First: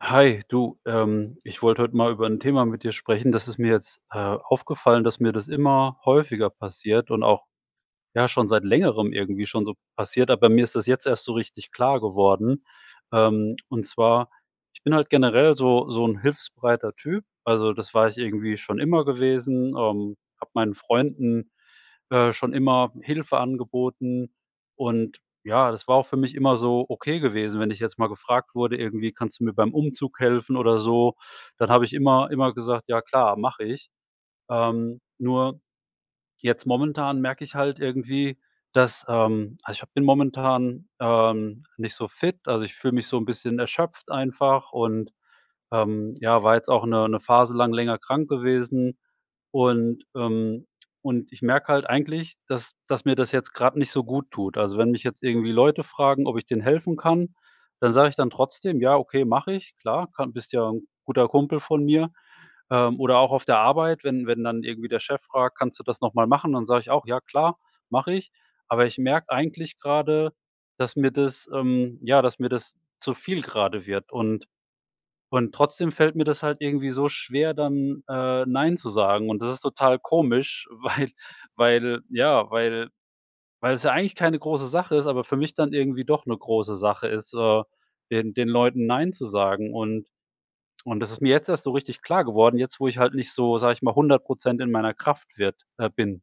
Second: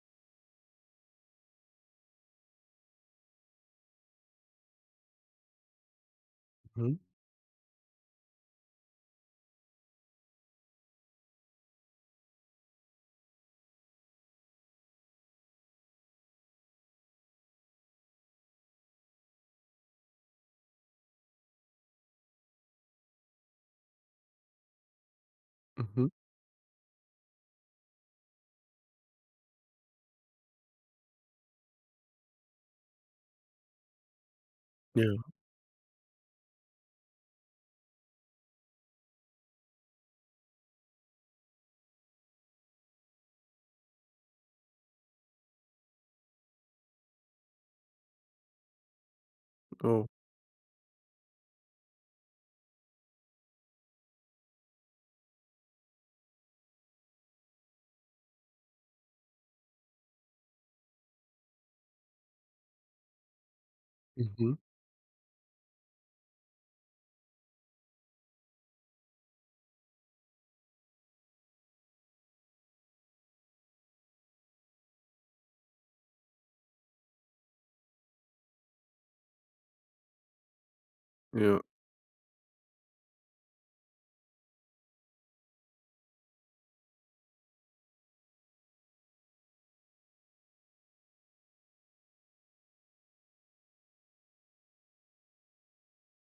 Hi, du. Ähm, ich wollte heut mal über 'n Thema mit dir sprechen. Das ist mir jetzt, äh, aufgefallen, dass mir das immer häufiger Mhm. passiert und auch ja, schon seit Längerem irgendwie schon so passiert, aber mir ist das jetzt erst so richtig klar geworden. Ähm, und zwar ich bin halt generell so so 'n hilfsbereiter Typ. Also, das war ich irgendwie schon immer gewesen. Ähm, hab meinen Freunden, äh, schon immer Hilfe angeboten. Und ja, das war auch Mhm. für mich immer so ok gewesen, wenn ich jetzt mal gefragt wurde, irgendwie: „Kannst du mir beim Umzug helfen“ oder so, dann habe ich immer immer gesagt: „Ja klar, mach ich.“ Ähm, Ja. nur jetzt momentan merke ich halt irgendwie, dass ähm, also ich hab bin momentan, ähm, nicht so fit, also ich fühle mich so 'n bisschen erschöpft einfach und, ähm ja, war jetzt auch 'ne 'ne Phase lang länger krank gewesen und, Oh. ähm, und ich merke halt eigentlich, dass dass mir das jetzt grad nicht so gut tut. Also, wenn mich jetzt irgendwie Leute fragen, ob ich denen helfen kann, dann sage ich dann trotzdem: „Ja okay, mache ich. Klar, ka bist ja 'n guter Kumpel von mir.“ Ähm, oder auch auf der Arbeit, wenn wenn Mhm. dann irgendwie der Chef fragt: „Kannst du das noch mal machen?“ Dann sage ich auch: „Ja klar, mache ich.“ Aber ich merk eigentlich gerade, dass mir das, ähm ja, dass mir das zu viel gerade wird und und trotzdem fällt mir das halt irgendwie so schwer, dann äh, „Nein“ zu sagen. Und das ist total komisch, weil Ja. weil ja, weil weil es ja eigentlich keine große Sache ist, aber für mich dann irgendwie doch 'ne große Sache ist, so, den den Leuten „Nein“ zu sagen. Und und das ist mir jetzt erst so richtig klar geworden, jetzt, wo ich halt nicht so, sage ich mal, 100 % in meiner Kraft wird äh, bin.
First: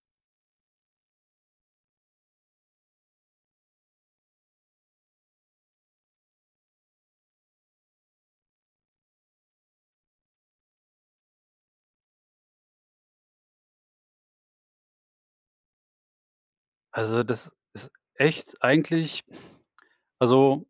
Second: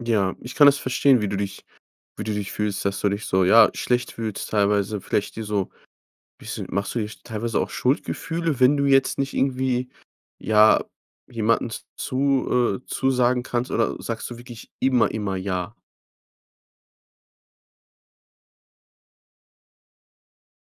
Ja, ich kann das verstehen, wie du dich wie du dich fühlst dass du dich so, ja, schlecht fühlst teilweise, vielleicht dir so bisschen machst du dir teilweise auch Schuldgefühle, wenn du jetzt nicht irgendwie ja, jemanden z-zu äh, zusagen kannst oder sagst du wirklich immer, immer „Ja“? Also, das ist echt eigentlich also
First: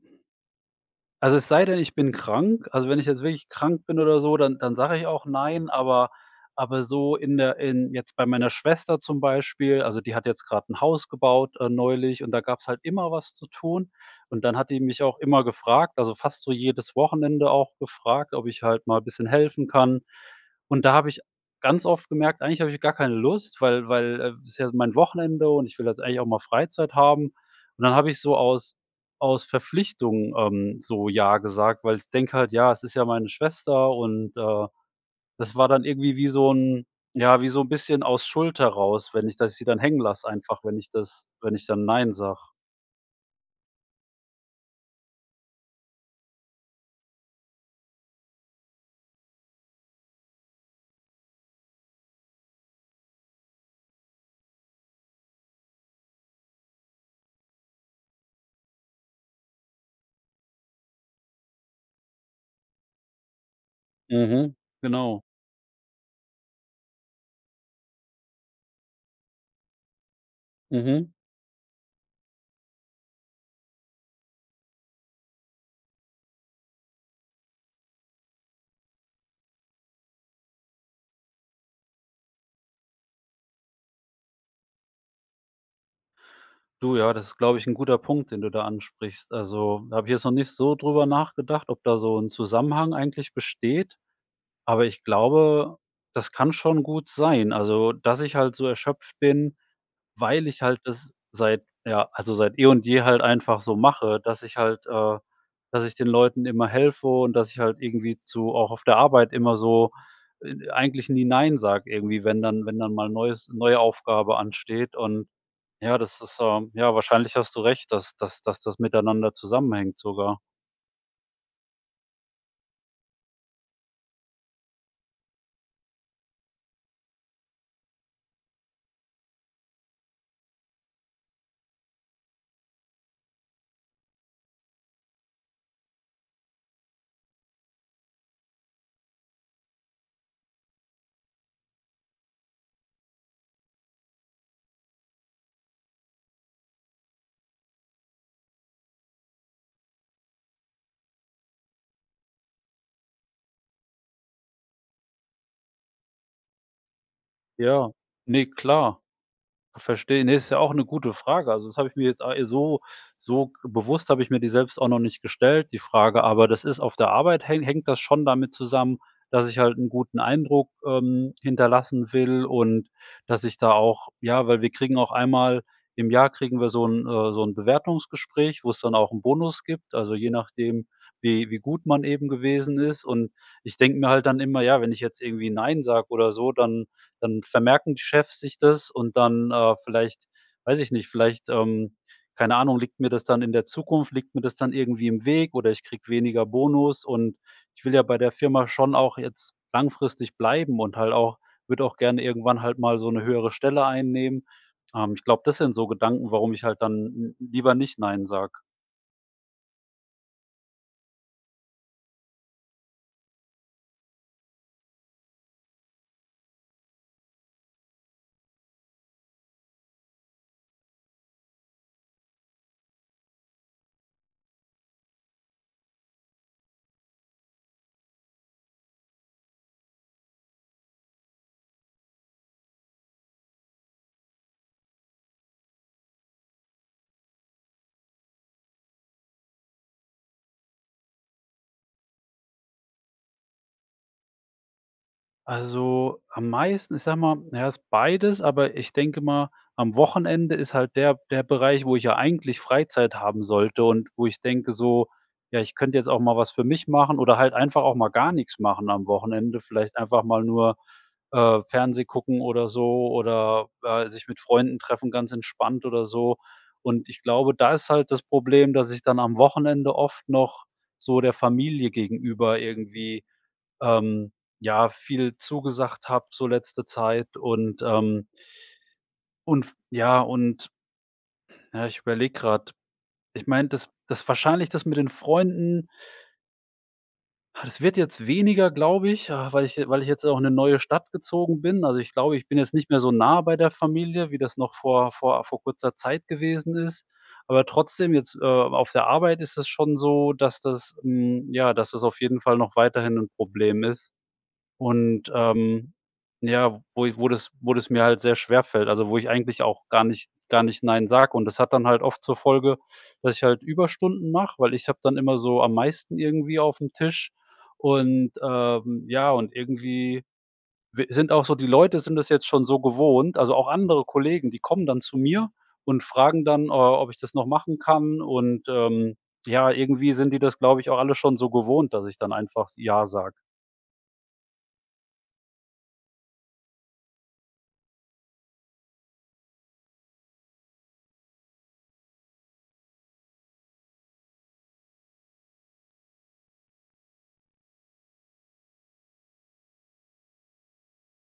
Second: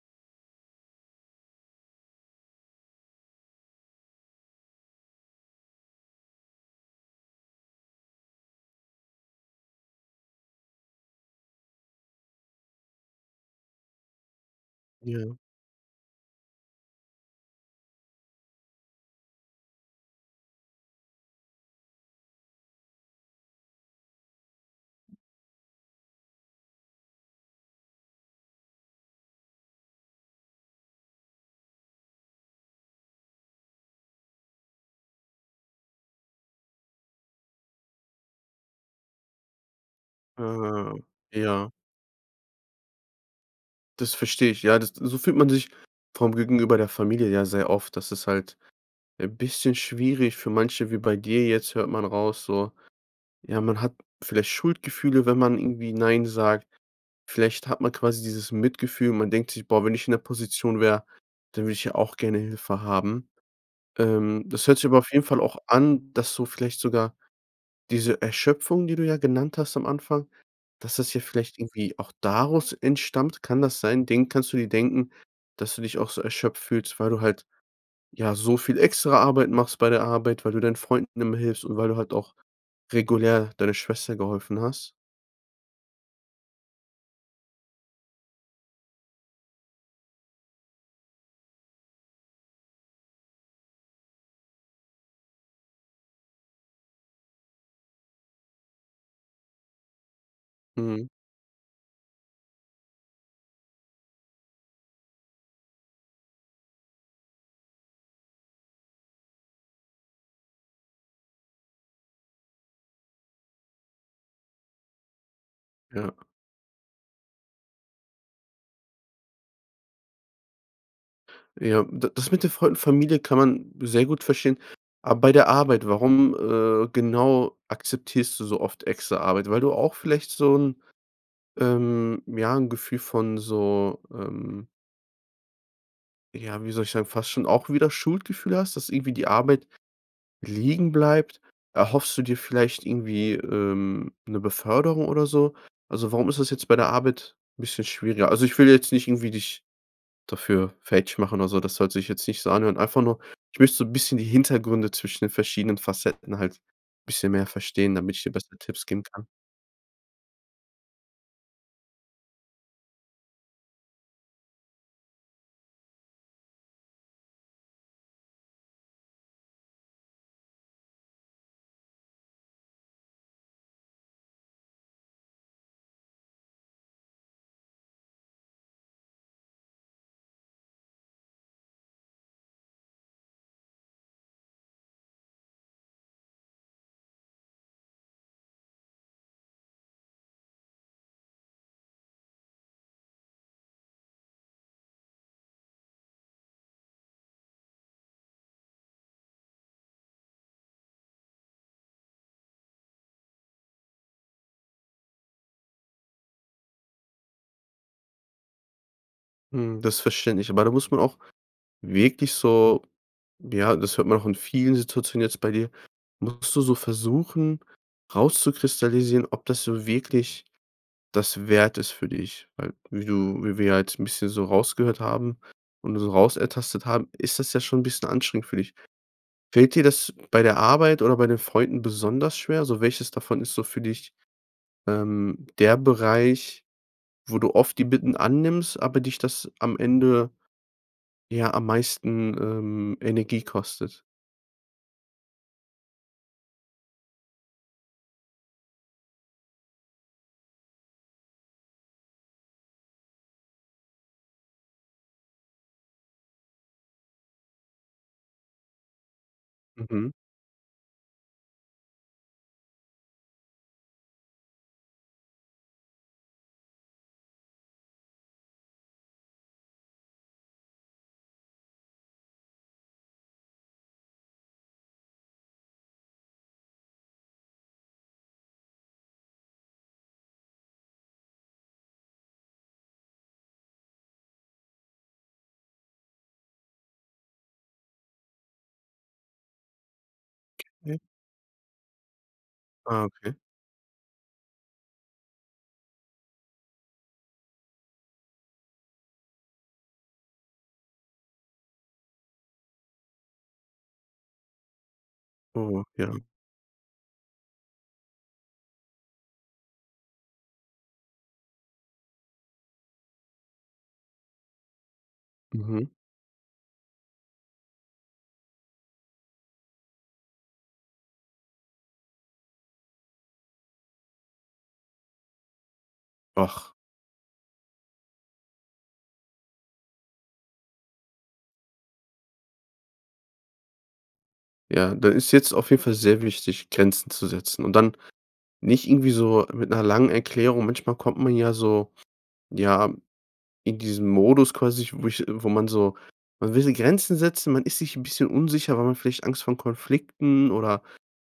also es sei denn, ich bin krank. Also, wenn ich jetzt wirklich krank bin oder so, dann dann sage ich auch „Nein“, aber aber so in der in jetzt bei meiner Schwester zum Beispiel, also, die hat jetzt gerade 'n Haus gebaut äh, neulich und da gab's halt immer was zu tun und dann hat die mich auch Ja. immer gefragt also fast so jedes Wochenende auch gefragt, ob ich halt mal bisschen helfen kann und da habe ich ganz oft gemerkt, eigentlich hab ich gar keine Lust, weil weil ist ja mein Wochenende und ich will jetzt eigentlich auch mal Freizeit haben und dann hab ich so aus aus Verpflichtung, ähm, so „Ja“ gesagt, weil ich denke halt: „Ja, es ist ja meine Schwester“ und, äh, das war dann irgendwie wie so 'n, ja, wie so 'n bisschen aus Schuld heraus, wenn ich das sie dann hängen lasse, einfach wenn ich Äh, das wenn ich ja. dann nein sag. Das versteh ich, ja. Das so fühlt man sich vor dem Gegenüber der Familie ja sehr oft. Das ist halt äh, bisschen schwierig für manche wie bei dir jetzt hört man raus, so ja, man hat vielleicht Schuldgefühle, wenn man irgendwie „Nein“ sagt. Vielleicht hat man quasi dieses Mitgefühl. Man denkt sich: „Boah, wenn ich in der Position wäre, dann würde ich ja auch gerne Hilfe haben“. Ähm, Mhm, das hört sich aber auf genau. jeden Fall auch an, dass so vielleicht sogar diese Erschöpfung, die du ja genannt hast am Anfang dass Mhm. das ja vielleicht irgendwie auch daraus entstammt. Kann das sein? Den kannst du dir denken, dass du dich auch so erschöpft fühlst, weil du halt, ja, so viel extra Arbeit machst bei der Arbeit, weil du deinen Freunden immer hilfst und weil du halt auch regulär deiner Schwester geholfen hast? Du, ja, das ist, glaube ich, 'n guter Punkt, den du da ansprichst. Also, da hab ich jetzt noch nicht so drüber nachgedacht, ob da so 'n Zusammenhang eigentlich besteht, aber ich glaube, das kann schon gut sein. Also, dass ich halt so erschöpft bin, weil ich halt Mhm. das seit, ja, also seit, eh und je halt einfach so mache, dass ich halt äh dass ich den Leuten immer helfe und, dass ich halt irgendwie zu auch auf der Arbeit immer so, e eigentlich nie „Nein“ sag, irgendwie, wenn dann wenn dann mal 'n neues neue Aufgabe ansteht und ja, Ja. das ist so ja wahrscheinlich hast du recht dass dass dass das miteinander zusammenhängt sogar. Ja, d das mit der Fa Familie kann man sehr gut verstehen. Aber bei der Arbeit, warum, äh, genau, akzeptierst du so oft extra Arbeit? Weil du auch vielleicht so 'n ähm, ja, 'n Gefühl von so, ähm ja, wie soll ich sagen, fast schon auch wieder Schuldgefühle hast, dass irgendwie die Arbeit liegen bleibt? Erhoffst du dir vielleicht irgendwie, ähm, 'ne Beförderung oder so? Also, warum ist das jetzt bei der Arbeit 'n bisschen schwieriger? Also, ich will jetzt nicht irgendwie dich dafür fertig machen oder so. Das sollte ich jetzt nicht so anhören. Einfach nur ich möcht so 'n bisschen die Hintergründe zwischen den verschiedenen Facetten halt bisschen mehr Ja, verstehen, damit ich dir ne besser Tipps klar. geben kann. Verstehe. Ne, ist ja auch 'ne gute Frage. Also, das hab ich mir jetzt, a äh so so bewusst hab ich mir die selbst auch noch nicht gestellt, die Frage, aber das ist auf der Arbeit häng hängt das schon damit zusammen, dass ich halt 'n guten Eindruck, ähm, hinterlassen will und, dass ich da auch ja, weil wir kriegen auch einmal im Jahr kriegen wir so 'n äh, so 'n Bewertungsgespräch, wo es dann auch 'n Bonus gibt, also je nachdem, wie wie gut man eben gewesen ist. Und ich denk mir halt dann immer: „Ja, wenn ich jetzt irgendwie ‚Nein‘ sag oder so, dann dann vermerken die Chefs sich das und dann, äh, vielleicht weiß ich nicht, vielleicht, ähm, keine Ahnung, liegt mir das dann in der Zukunft liegt mir das dann irgendwie im Weg oder ich krieg weniger Bonus.“ Und ich will ja bei der Firma schon auch jetzt langfristig bleiben und halt auch würd auch gerne irgendwann halt mal so 'ne höhere Stelle einnehmen. Ähm, ich glaub, das sind so Gedanken, warum ich halt dann n lieber nicht „Nein“ sag. Hm, das verständlich. Aber da muss man auch wirklich so ja, das hört man auch in vielen Situationen jetzt bei dir, musst du so versuchen, rauszukristallisieren, ob das so wirklich das wert ist für dich. Weil wie du wie wir ja jetzt 'n bisschen so rausgehört haben und so rausertastet haben, ist das ja schon 'n bisschen anstrengend für dich. Fällt dir das bei der Arbeit oder bei den Freunden besonders schwer? So, welches davon ist so für dich, ähm, der Bereich, wo du oft die Bitten annimmst, aber dich das am Ende ja, am meisten, ähm, Energie kostet? Also, am meisten, ich sag mal, ja, ist beides, aber ich denke mal, am Wochenende ist halt der der Bereich, wo ich ja eigentlich Freizeit haben sollte und wo ich denke so: „Ja, ich könnte jetzt auch mal was für mich machen oder halt einfach auch mal gar nix machen am Wochenende.“ Vielleicht Mhm. einfach mal nur, äh, Fernseh gucken oder so oder sich mit Freunden treffen, ganz entspannt oder so. Und ich glaube, da ist halt das Problem, dass ich dann am Wochenende oft noch so der Familie gegenüber irgendwie, ähm, ja, viel zugesagt hab, so letzte Zeit und, ähm und f ja und- ja, ich überlege grad- ich mein, das das wahrscheinlich das mit den Freunden das wird jetzt weniger, glaube ich, ah, weil ich je weil ich jetzt auch in 'ne neue Okay. Stadt gezogen bin. Also, ich glaube, ich bin jetzt nicht mehr so Okay. nah bei der Familie, wie das noch vor vor vor kurzer Zeit gewesen ist, aber trotzdem jetzt, äh, auf der Arbeit ist das schon so, dass das, hm ja, dass das auf jeden Fall noch weiterhin 'n Problem ist. Und, Oh, ähm, ja. ja, wo i wo das wo das mir halt sehr schwerfällt, also wo ich eigentlich auch gar nicht gar nicht „nein“ sag. Und das hat dann halt oft zur Folge, dass ich halt Überstunden mach, weil ich hab dann immer so am Mhm. meisten irgendwie aufm Tisch und, ähm, ja, und irgendwie w sind auch so die Leute sind das jetzt schon so gewohnt, also auch andere Kollegen, die kommen dann zu mir und fragen dann, äh, Ach. ob ich das noch machen kann und, ähm, ja, irgendwie sind die das, glaube ich, auch alle schon so gewohnt, dass ich dann einfach „ja“ sag. Ja, da ist jetzt auf jeden Fall sehr wichtig, Grenzen zu setzen und dann nicht irgendwie so mit 'ner langen Erklärung. Manchmal kommt man ja so, ja, in diesen Modus quasi, wo ich wo man so, man will die Grenzen setzen. Man ist sich ’n bisschen unsicher, weil man vielleicht Angst vor Konflikten oder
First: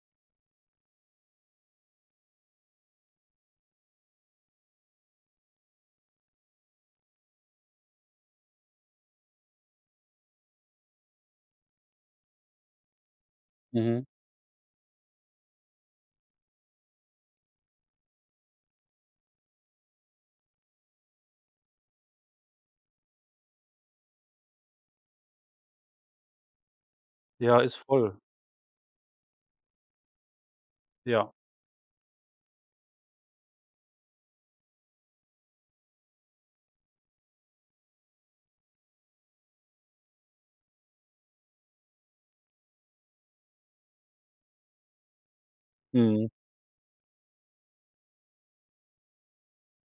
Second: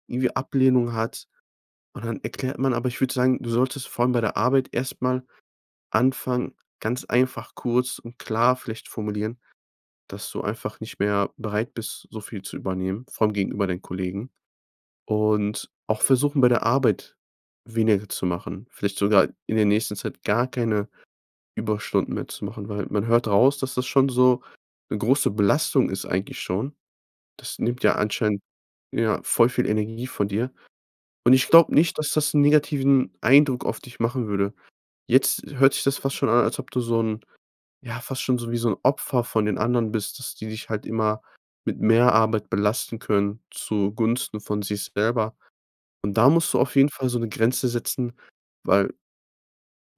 irgendwie Ablehnung hat. Und dann erklärt man aber ich würde sagen, du solltest vor allem bei der Arbeit erst mal anfangen, ganz einfach, kurz und klar vielleicht formulieren, dass du einfach nicht mehr bereit bist, so viel zu übernehmen, vor allem gegenüber deinen Mhm. Kollegen. Und auch versuchen, bei der Arbeit weniger zu machen. Vielleicht sogar in der nächsten Zeit gar keine Überstunden mehr zu machen, weil, man hört raus, dass das schon so 'ne große Belastung ist, eigentlich schon. Das Ja, ist nimmt ja voll. anscheinend ja, voll viel Energie von dir. Ja. Und ich glaube nicht, dass das 'n negativen Eindruck auf dich machen würde. Jetzt hört sich das fast schon an, als ob du so 'n ja, fast schon so 'n Opfer von den anderen bist, dass die dich halt immer mit mehr Arbeit belasten können zugunsten von sich selber. Und Mhm. da musst du auf jeden Fall so’ne Grenze setzen, weil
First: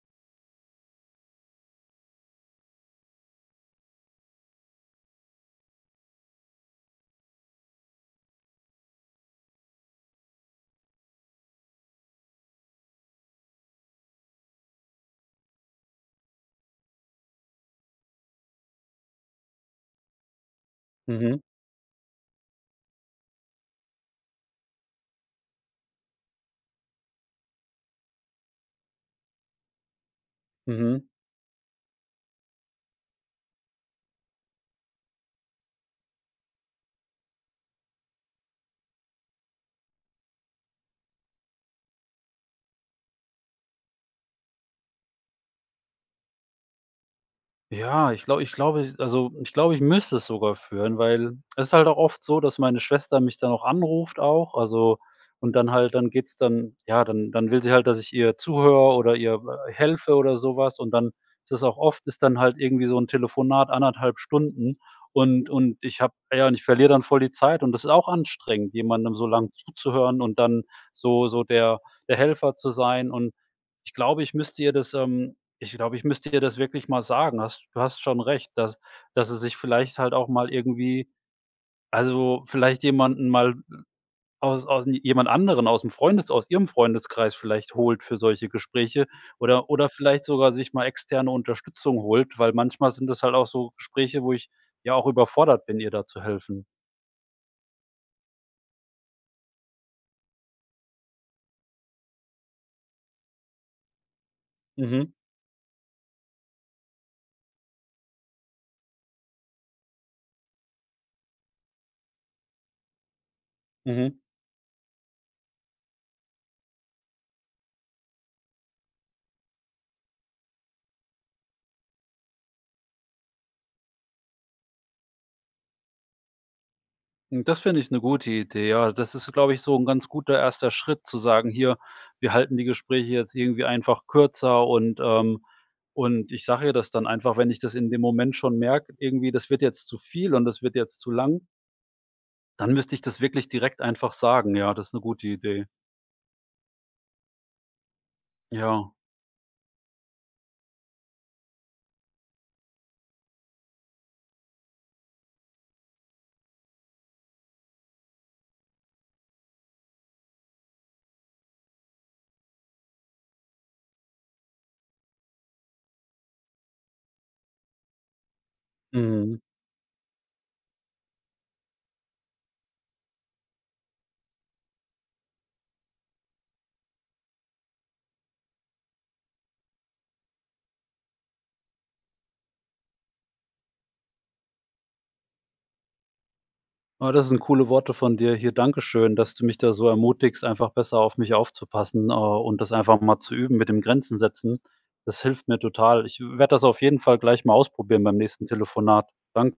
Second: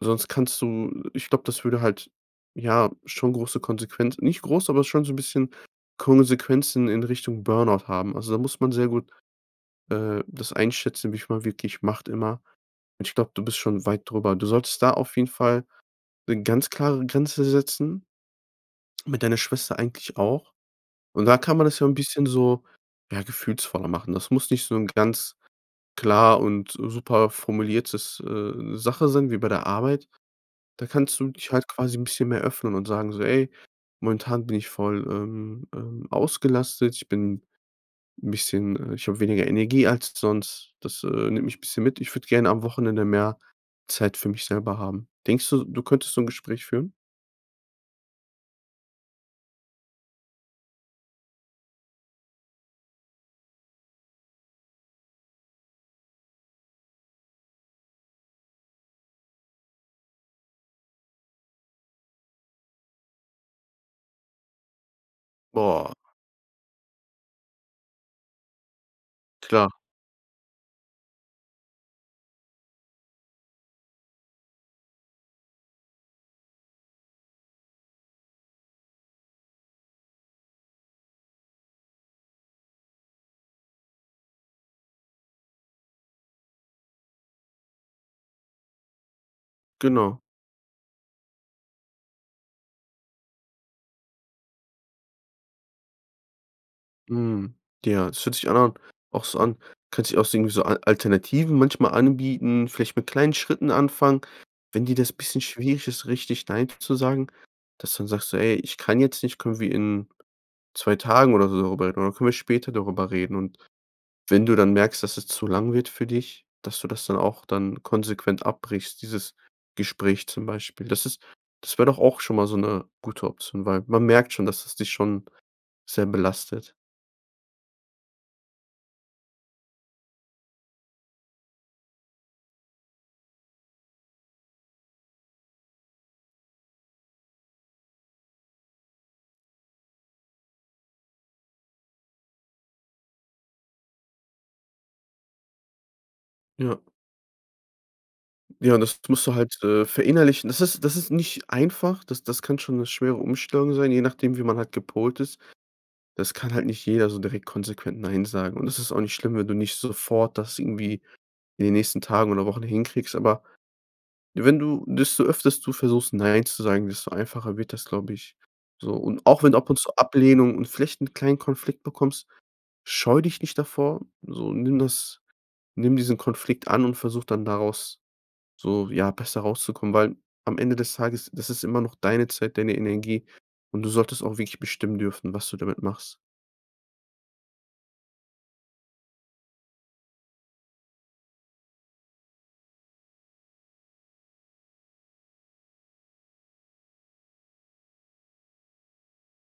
sonst kannst du ich glaube, das würde halt ja schon große Konsequenzen nicht groß, aber schon so 'n bisschen Konsequenzen in Richtung Burnout haben. Also, da muss man sehr gut, äh, das einschätzen, wie viel man wirklich macht immer. Und ich glaube, du bist schon weit darüber. Du solltest da auf jeden Fall 'ne ganz klare Grenze setzen, mit deiner Schwester eigentlich auch. Und da Mhm. kann man das ja 'n bisschen so, ja, gefühlsvoller machen. Das muss nicht so ’ne ganz klar und super formuliertes, äh, Sache sein wie bei der Arbeit. Da Mhm. kannst du dich halt quasi 'n bisschen mehr öffnen und sagen so: „Ey, momentan bin ich voll, ähm ähm, ausgelastet. Ich bin ’n bisschen äh ich hab weniger Energie als sonst. Das, äh, nimmt mich bisschen mit. Ich würde gerne am Wochenende mehr Zeit für mich selber haben.“ Denkst du, du könntest so 'n Gespräch führen? Ja, ich glaub ich glaube also, ich glaube, ich müsste es sogar führen, weil es halt auch oft so, dass meine Schwester mich dann auch anruft auch also, und dann halt dann geht's dann ja, dann dann will sie halt, dass ich ihr zuhöre oder ihr helfe oder so was und dann ist das auch oft ist dann halt irgendwie so'n Telefonat 1,5 Stunden und und Boah. ich hab ja, und ich verlier dann voll die Zeit und das ist auch anstrengend, jemandem so lang Klar. zuzuhören und dann so so der der Helfer zu sein und ich glaube, ich müsste ihr das ähm ich glaube, ich müsste ihr das wirklich mal sagen. Hast du hast schon recht, dass dass sie sich vielleicht halt auch mal irgendwie also vielleicht jemanden mal aus aus jemand anderen aus'm Freundes aus ihrem Freundeskreis vielleicht holt für solche Gespräche oder oder Genau. vielleicht sogar sich mal externe Unterstützung holt, weil manchmal sind es halt auch so Gespräche, wo ich, ja, auch überfordert bin, ihr da zu helfen. Mhm, ja, es fühlt sich an auch so an. Du könntest ja auch irgendwie so A Alternativen manchmal anbieten, vielleicht mit kleinen Schritten anfangen, wenn dir Mhm. das bisschen schwierig ist, richtig „Nein“ zu sagen, dass du dann sagst so: „Ey, ich kann jetzt nicht, können wir in 2 Tagen oder so drüber reden? Oder können wir später darüber reden?“ Und, Mhm. wenn du dann merkst, dass es zu lang wird für dich, dass du das dann auch dann konsequent abbrichst, dieses Gespräch zum Beispiel. Das ist das wär doch auch schon mal so 'ne gute Option, weil man merkt schon, dass es dich schon sehr belastet. Das finde ich 'ne gute Idee. Ja, das ist, glaube ich, so 'n ganz guter erster Schritt zu sagen: „Hier, wir halten die Gespräche jetzt irgendwie einfach kürzer“, und, ähm, und ich sage ihr das dann einfach, wenn ich das in dem Moment schon merke, irgendwie, das wird jetzt zu viel und das wird jetzt zu lang dann müsste ich das wirklich direkt einfach sagen, ja. Das ist 'ne gute Idee. Ja. Ja, Ja. das musst du halt, äh, verinnerlichen. Das ist das ist nicht einfach. Das das kann schon 'ne schwere Umstellung sein, je nachdem, wie man halt gepolt ist. Das kann halt nicht jeder, so direkt konsequent nein sagen. Und das ist auch nicht schlimm, wenn du nicht sofort das irgendwie in den nächsten Tagen oder Wochen hinkriegst, aber wenn du desto öfters du versuchst, nein zu sagen, desto einfacher wird das, glaube ich. So, und Mhm. auch wenn ab und zu Ablehnung und vielleicht 'n kleinen Konflikt bekommst, scheue dich nicht davor, so. Nimm das nimm diesen Konflikt an und versuch dann daraus so, ja, besser rauszukommen, weil am Ende des Tages, das ist immer noch deine Zeit, deine Energie und du solltest auch wirklich bestimmen dürfen, was du damit machst. Oh, das sind coole Worte von dir, hier. Dankeschön, dass du mich da so ermutigst, einfach besser auf mich aufzupassen äh, und das einfach mal zu üben mit den Grenzen setzen. Das hilft mir total. Ich w werd das auf jeden Fall gleich mal ausprobieren beim nächsten Telefonat. Dank